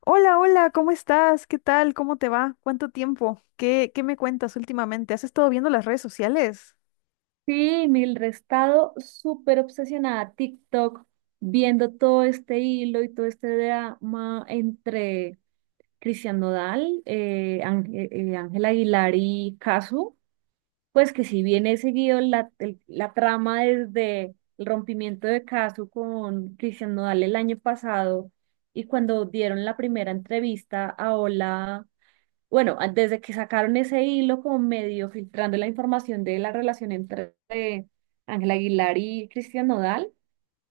Hola, hola, ¿cómo estás? ¿Qué tal? ¿Cómo te va? ¿Cuánto tiempo? ¿Qué me cuentas últimamente? ¿Has estado viendo las redes sociales? Sí, Mildred, he estado súper obsesionada a TikTok, viendo todo este hilo y todo este drama entre Cristian Nodal, Ángel, Ángel Aguilar y Casu. Pues que si bien he seguido la trama desde el rompimiento de Casu con Cristian Nodal el año pasado y cuando dieron la primera entrevista a Hola. Bueno, desde que sacaron ese hilo como medio filtrando la información de la relación entre Ángela Aguilar y Cristian Nodal.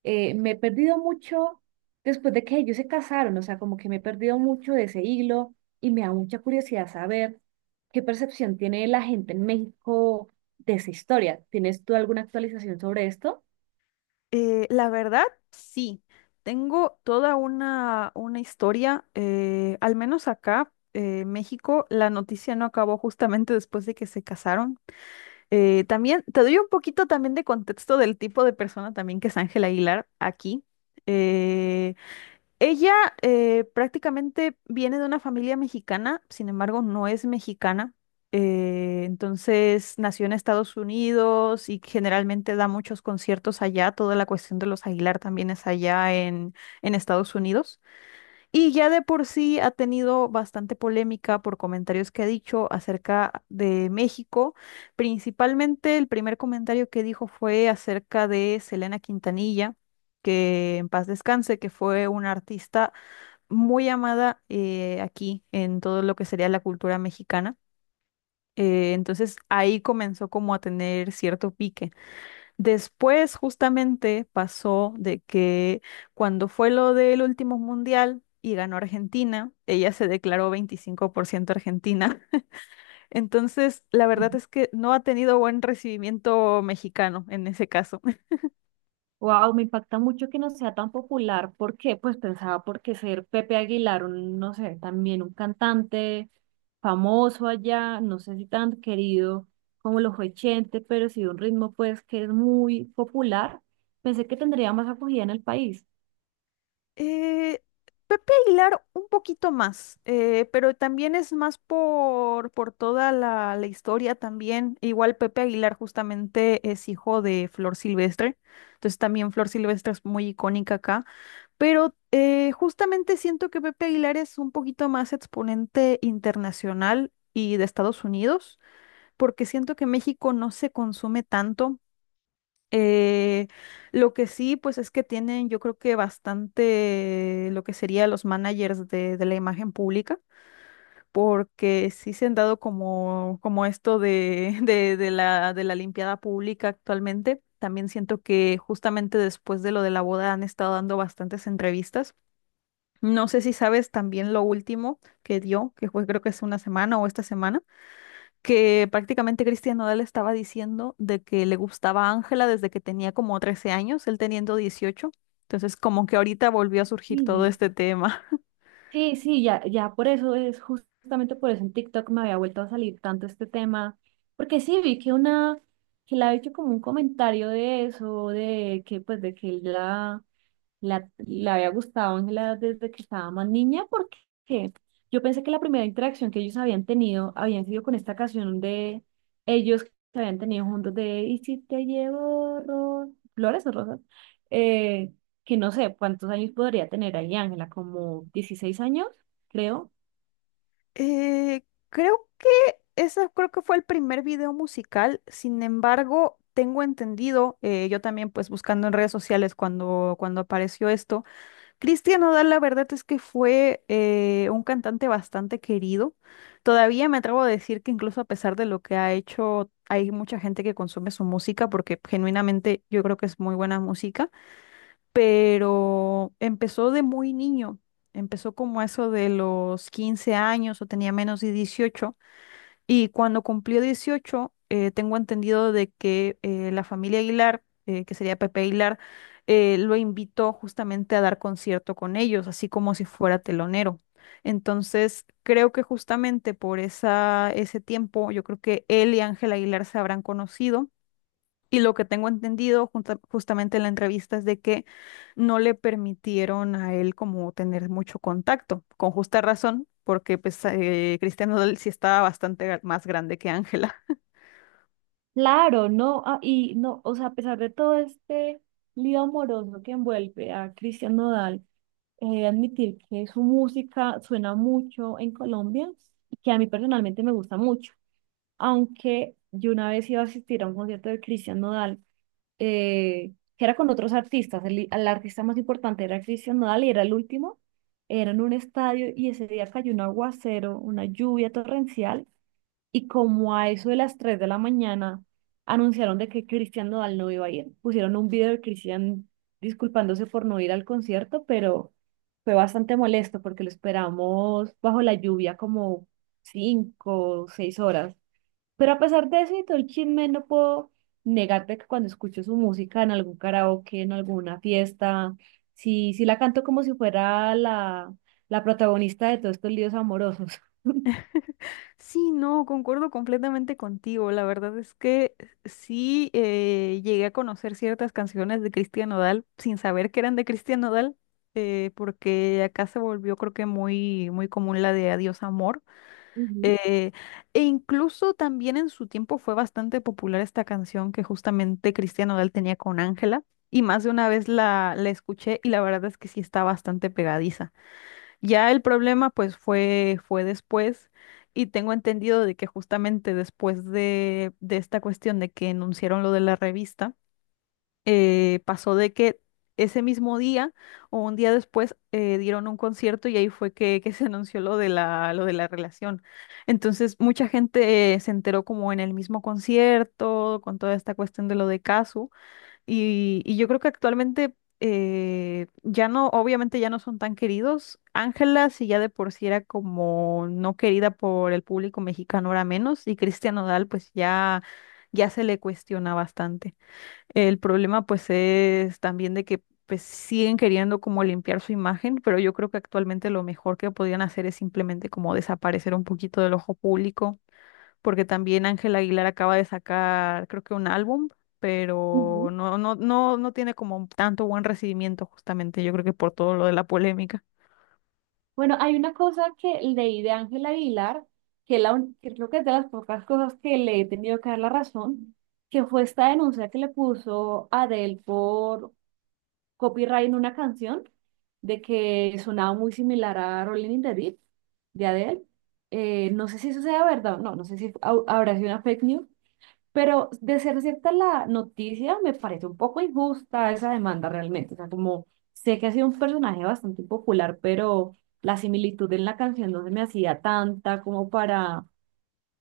Me he perdido mucho después de que ellos se casaron, o sea, como que me he perdido mucho de ese hilo y me da mucha curiosidad saber qué percepción tiene la gente en México de esa historia. ¿Tienes tú alguna actualización sobre esto? La verdad, sí. Tengo toda una historia, al menos acá, México, la noticia no acabó justamente después de que se casaron. También te doy un poquito también de contexto del tipo de persona también que es Ángela Aguilar aquí. Eh, Ella prácticamente viene de una familia mexicana, sin embargo, no es mexicana. Entonces nació en Estados Unidos y generalmente da muchos conciertos allá. Toda la cuestión de los Aguilar también es allá en Estados Unidos. Y ya de por sí ha tenido bastante polémica por comentarios que ha dicho acerca de México. Principalmente el primer comentario que dijo fue acerca de Selena Quintanilla, que en paz descanse, que fue una artista muy amada, aquí en todo lo que sería la cultura mexicana. Entonces ahí comenzó como a tener cierto pique. Después justamente pasó de que cuando fue lo del último mundial y ganó Argentina, ella se declaró 25% argentina. Entonces la verdad es que no ha tenido buen recibimiento mexicano en ese caso. Wow, me impacta mucho que no sea tan popular. ¿Por qué? Pues pensaba porque ser Pepe Aguilar, un, no sé, también un cantante famoso allá, no sé si tan querido como lo fue Chente, pero sí de un ritmo pues que es muy popular. Pensé que tendría más acogida en el país. Eh, Pepe Aguilar un poquito más, pero también es más por toda la historia también. Igual Pepe Aguilar justamente es hijo de Flor Silvestre, entonces también Flor Silvestre es muy icónica acá, pero justamente siento que Pepe Aguilar es un poquito más exponente internacional y de Estados Unidos, porque siento que México no se consume tanto. Eh, lo que sí, pues es que tienen, yo creo que bastante lo que sería los managers de la imagen pública, porque sí se han dado como, como esto de, de de la limpiada pública actualmente. También siento que justamente después de lo de la boda han estado dando bastantes entrevistas. No sé si sabes también lo último que dio, que fue creo que es una semana o esta semana que prácticamente Cristian Nodal estaba diciendo de que le gustaba Ángela desde que tenía como 13 años, él teniendo 18. Entonces, como que ahorita volvió a surgir todo Sí, este tema. sí, sí, ya, ya por eso es justamente por eso en TikTok me había vuelto a salir tanto este tema, porque sí vi que que le ha hecho como un comentario de eso, de que pues de que él ya la había gustado Ángela desde que estaba más niña, porque yo pensé que la primera interacción que ellos habían tenido habían sido con esta canción de ellos que habían tenido juntos de ¿Y si te llevo flores o rosas? Eh, que no sé cuántos años podría tener ahí Ángela, como 16 años, creo. Creo que ese creo que fue el primer video musical. Sin embargo, tengo entendido, yo también pues buscando en redes sociales cuando apareció esto. Cristian Nodal, la verdad es que fue un cantante bastante querido. Todavía me atrevo a decir que incluso a pesar de lo que ha hecho, hay mucha gente que consume su música porque genuinamente yo creo que es muy buena música, pero empezó de muy niño. Empezó como eso de los 15 años o tenía menos de 18. Y cuando cumplió 18, tengo entendido de que la familia Aguilar, que sería Pepe Aguilar, lo invitó justamente a dar concierto con ellos, así como si fuera telonero. Entonces, creo que justamente por ese tiempo, yo creo que él y Ángel Aguilar se habrán conocido, y lo que tengo entendido justamente en la entrevista es de que no le permitieron a él como tener mucho contacto, con justa razón, porque pues, Cristian Nodal sí estaba más grande que Ángela. Claro, no, ah, y no, o sea, a pesar de todo este lío amoroso que envuelve a Cristian Nodal, he admitir que su música suena mucho en Colombia y que a mí personalmente me gusta mucho. Aunque yo una vez iba a asistir a un concierto de Christian Nodal, que era con otros artistas. El artista más importante era Christian Nodal y era el último. Era en un estadio y ese día cayó un aguacero, una lluvia torrencial, y como a eso de las 3 de la mañana anunciaron de que Cristian Nodal no iba a ir. Pusieron un video de Cristian disculpándose por no ir al concierto, pero fue bastante molesto porque lo esperamos bajo la lluvia como cinco o 6 horas. Pero a pesar de eso y todo el chisme, no puedo negarte que cuando escucho su música en algún karaoke, en alguna fiesta, sí, sí la canto como si fuera la protagonista de todos estos líos amorosos. Sí, no, concuerdo completamente contigo. La verdad es que sí, llegué a conocer ciertas canciones de Cristian Nodal sin saber que eran de Cristian Nodal, porque acá se volvió creo que muy, muy común la de Adiós Amor. Ujú, Eh, E incluso también en su tiempo fue bastante popular esta canción que justamente Cristian Nodal tenía con Ángela, y más de una vez la escuché y la verdad es que sí está bastante pegadiza. Ya el problema pues fue, fue después y tengo entendido de que justamente después de esta cuestión de que enunciaron lo de la revista, pasó de que ese mismo día o un día después, dieron un concierto y ahí fue que se anunció lo de lo de la relación. Entonces mucha gente, se enteró como en el mismo concierto, con toda esta cuestión de lo de Casu y yo creo que actualmente ya no, obviamente ya no son tan queridos. Ángela, si ya de por sí era como no querida por el público mexicano, ahora menos. Y Cristian Nodal, pues ya, ya se le cuestiona bastante. El problema pues es también de que pues siguen queriendo como limpiar su imagen, pero yo creo que actualmente lo mejor que podían hacer es simplemente como desaparecer un poquito del ojo público, porque también Ángela Aguilar acaba de sacar creo que un álbum, pero ujú. No tiene como tanto buen recibimiento justamente, yo creo que por todo lo de la polémica. Bueno, hay una cosa que leí de Ángela Aguilar, que creo que es de las pocas cosas que le he tenido que dar la razón, que fue esta denuncia que le puso Adele por copyright en una canción, de que sonaba muy similar a Rolling in the Deep de Adele. No sé si eso sea verdad o no, no sé si habrá sido una fake news, pero de ser cierta la noticia, me parece un poco injusta esa demanda realmente. O sea, como sé que ha sido un personaje bastante popular, pero la similitud en la canción no se me hacía tanta como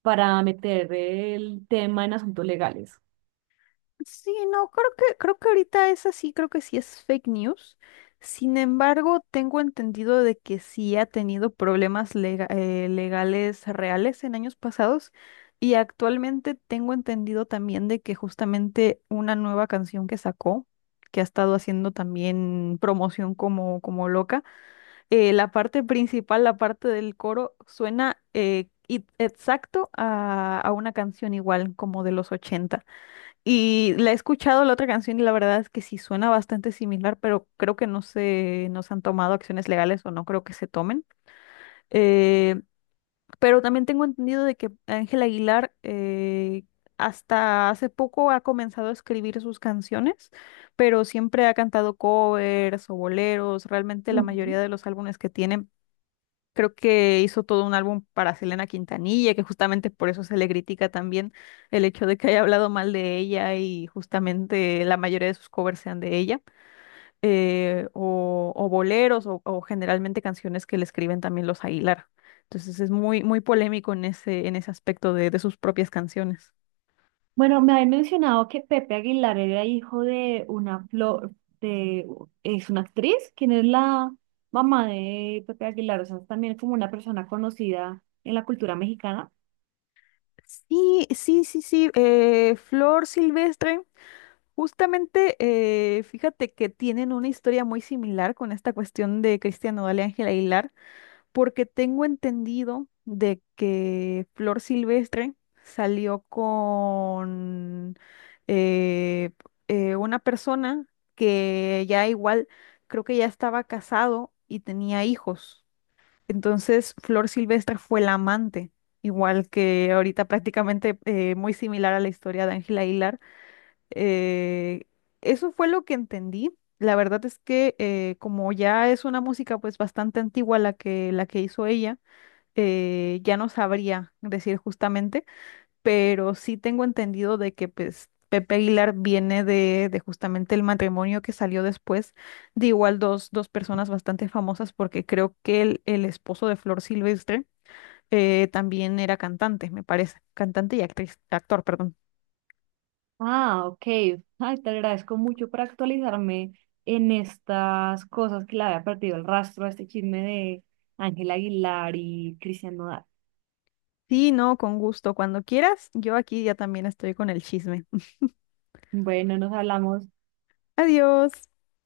para meter el tema en asuntos legales. Sí, no, creo que ahorita es así, creo que sí es fake news. Sin embargo, tengo entendido de que sí ha tenido problemas legales reales en años pasados, y actualmente tengo entendido también de que justamente una nueva canción que sacó, que ha estado haciendo también promoción como, como loca, la parte principal, la parte del coro, suena exacto a una canción igual como de los 80. Y la he escuchado la otra canción y la verdad es que sí suena bastante similar, pero creo que no se han tomado acciones legales o no creo que se tomen. Eh, pero también tengo entendido de que Ángel Aguilar, hasta hace poco ha comenzado a escribir sus canciones, pero siempre ha cantado covers o boleros. Realmente la mayoría Ujú. de los álbumes que tiene. Creo que hizo todo un álbum para Selena Quintanilla, que justamente por eso se le critica también el hecho de que haya hablado mal de ella y justamente la mayoría de sus covers sean de ella, o boleros o generalmente canciones que le escriben también los Aguilar. Entonces es muy, muy polémico en en ese aspecto de sus propias canciones. Bueno, me habían mencionado que Pepe Aguilar era hijo de una flor, de, es una actriz, quien es la mamá de Pepe Aguilar, o sea, es también como una persona conocida en la cultura mexicana. Sí, sí, sí, sí. Flor Silvestre, justamente, fíjate que tienen una historia muy similar con esta cuestión de Cristian Nodal y Ángela Aguilar, porque tengo entendido de que Flor Silvestre salió con eh, una persona que ya igual, creo que ya estaba casado y tenía hijos. Entonces, Flor Silvestre fue la amante, igual que ahorita prácticamente, muy similar a la historia de Ángela Hilar. Eh, Eso fue lo que entendí. La verdad es que, como ya es una música pues bastante antigua la que hizo ella, ya no sabría decir justamente, pero sí tengo entendido de que pues Pepe Aguilar viene de justamente el matrimonio que salió después de igual dos personas bastante famosas, porque creo que el esposo de Flor Silvestre, también era cantante, me parece, cantante y actriz, actor, perdón. Ah, ok. Ay, te agradezco mucho por actualizarme en estas cosas que le había perdido el rastro a este chisme de Ángel Aguilar y Cristian Nodal. Sí, no, con gusto. Cuando quieras, yo aquí ya también estoy con el chisme. Bueno, nos hablamos. Adiós.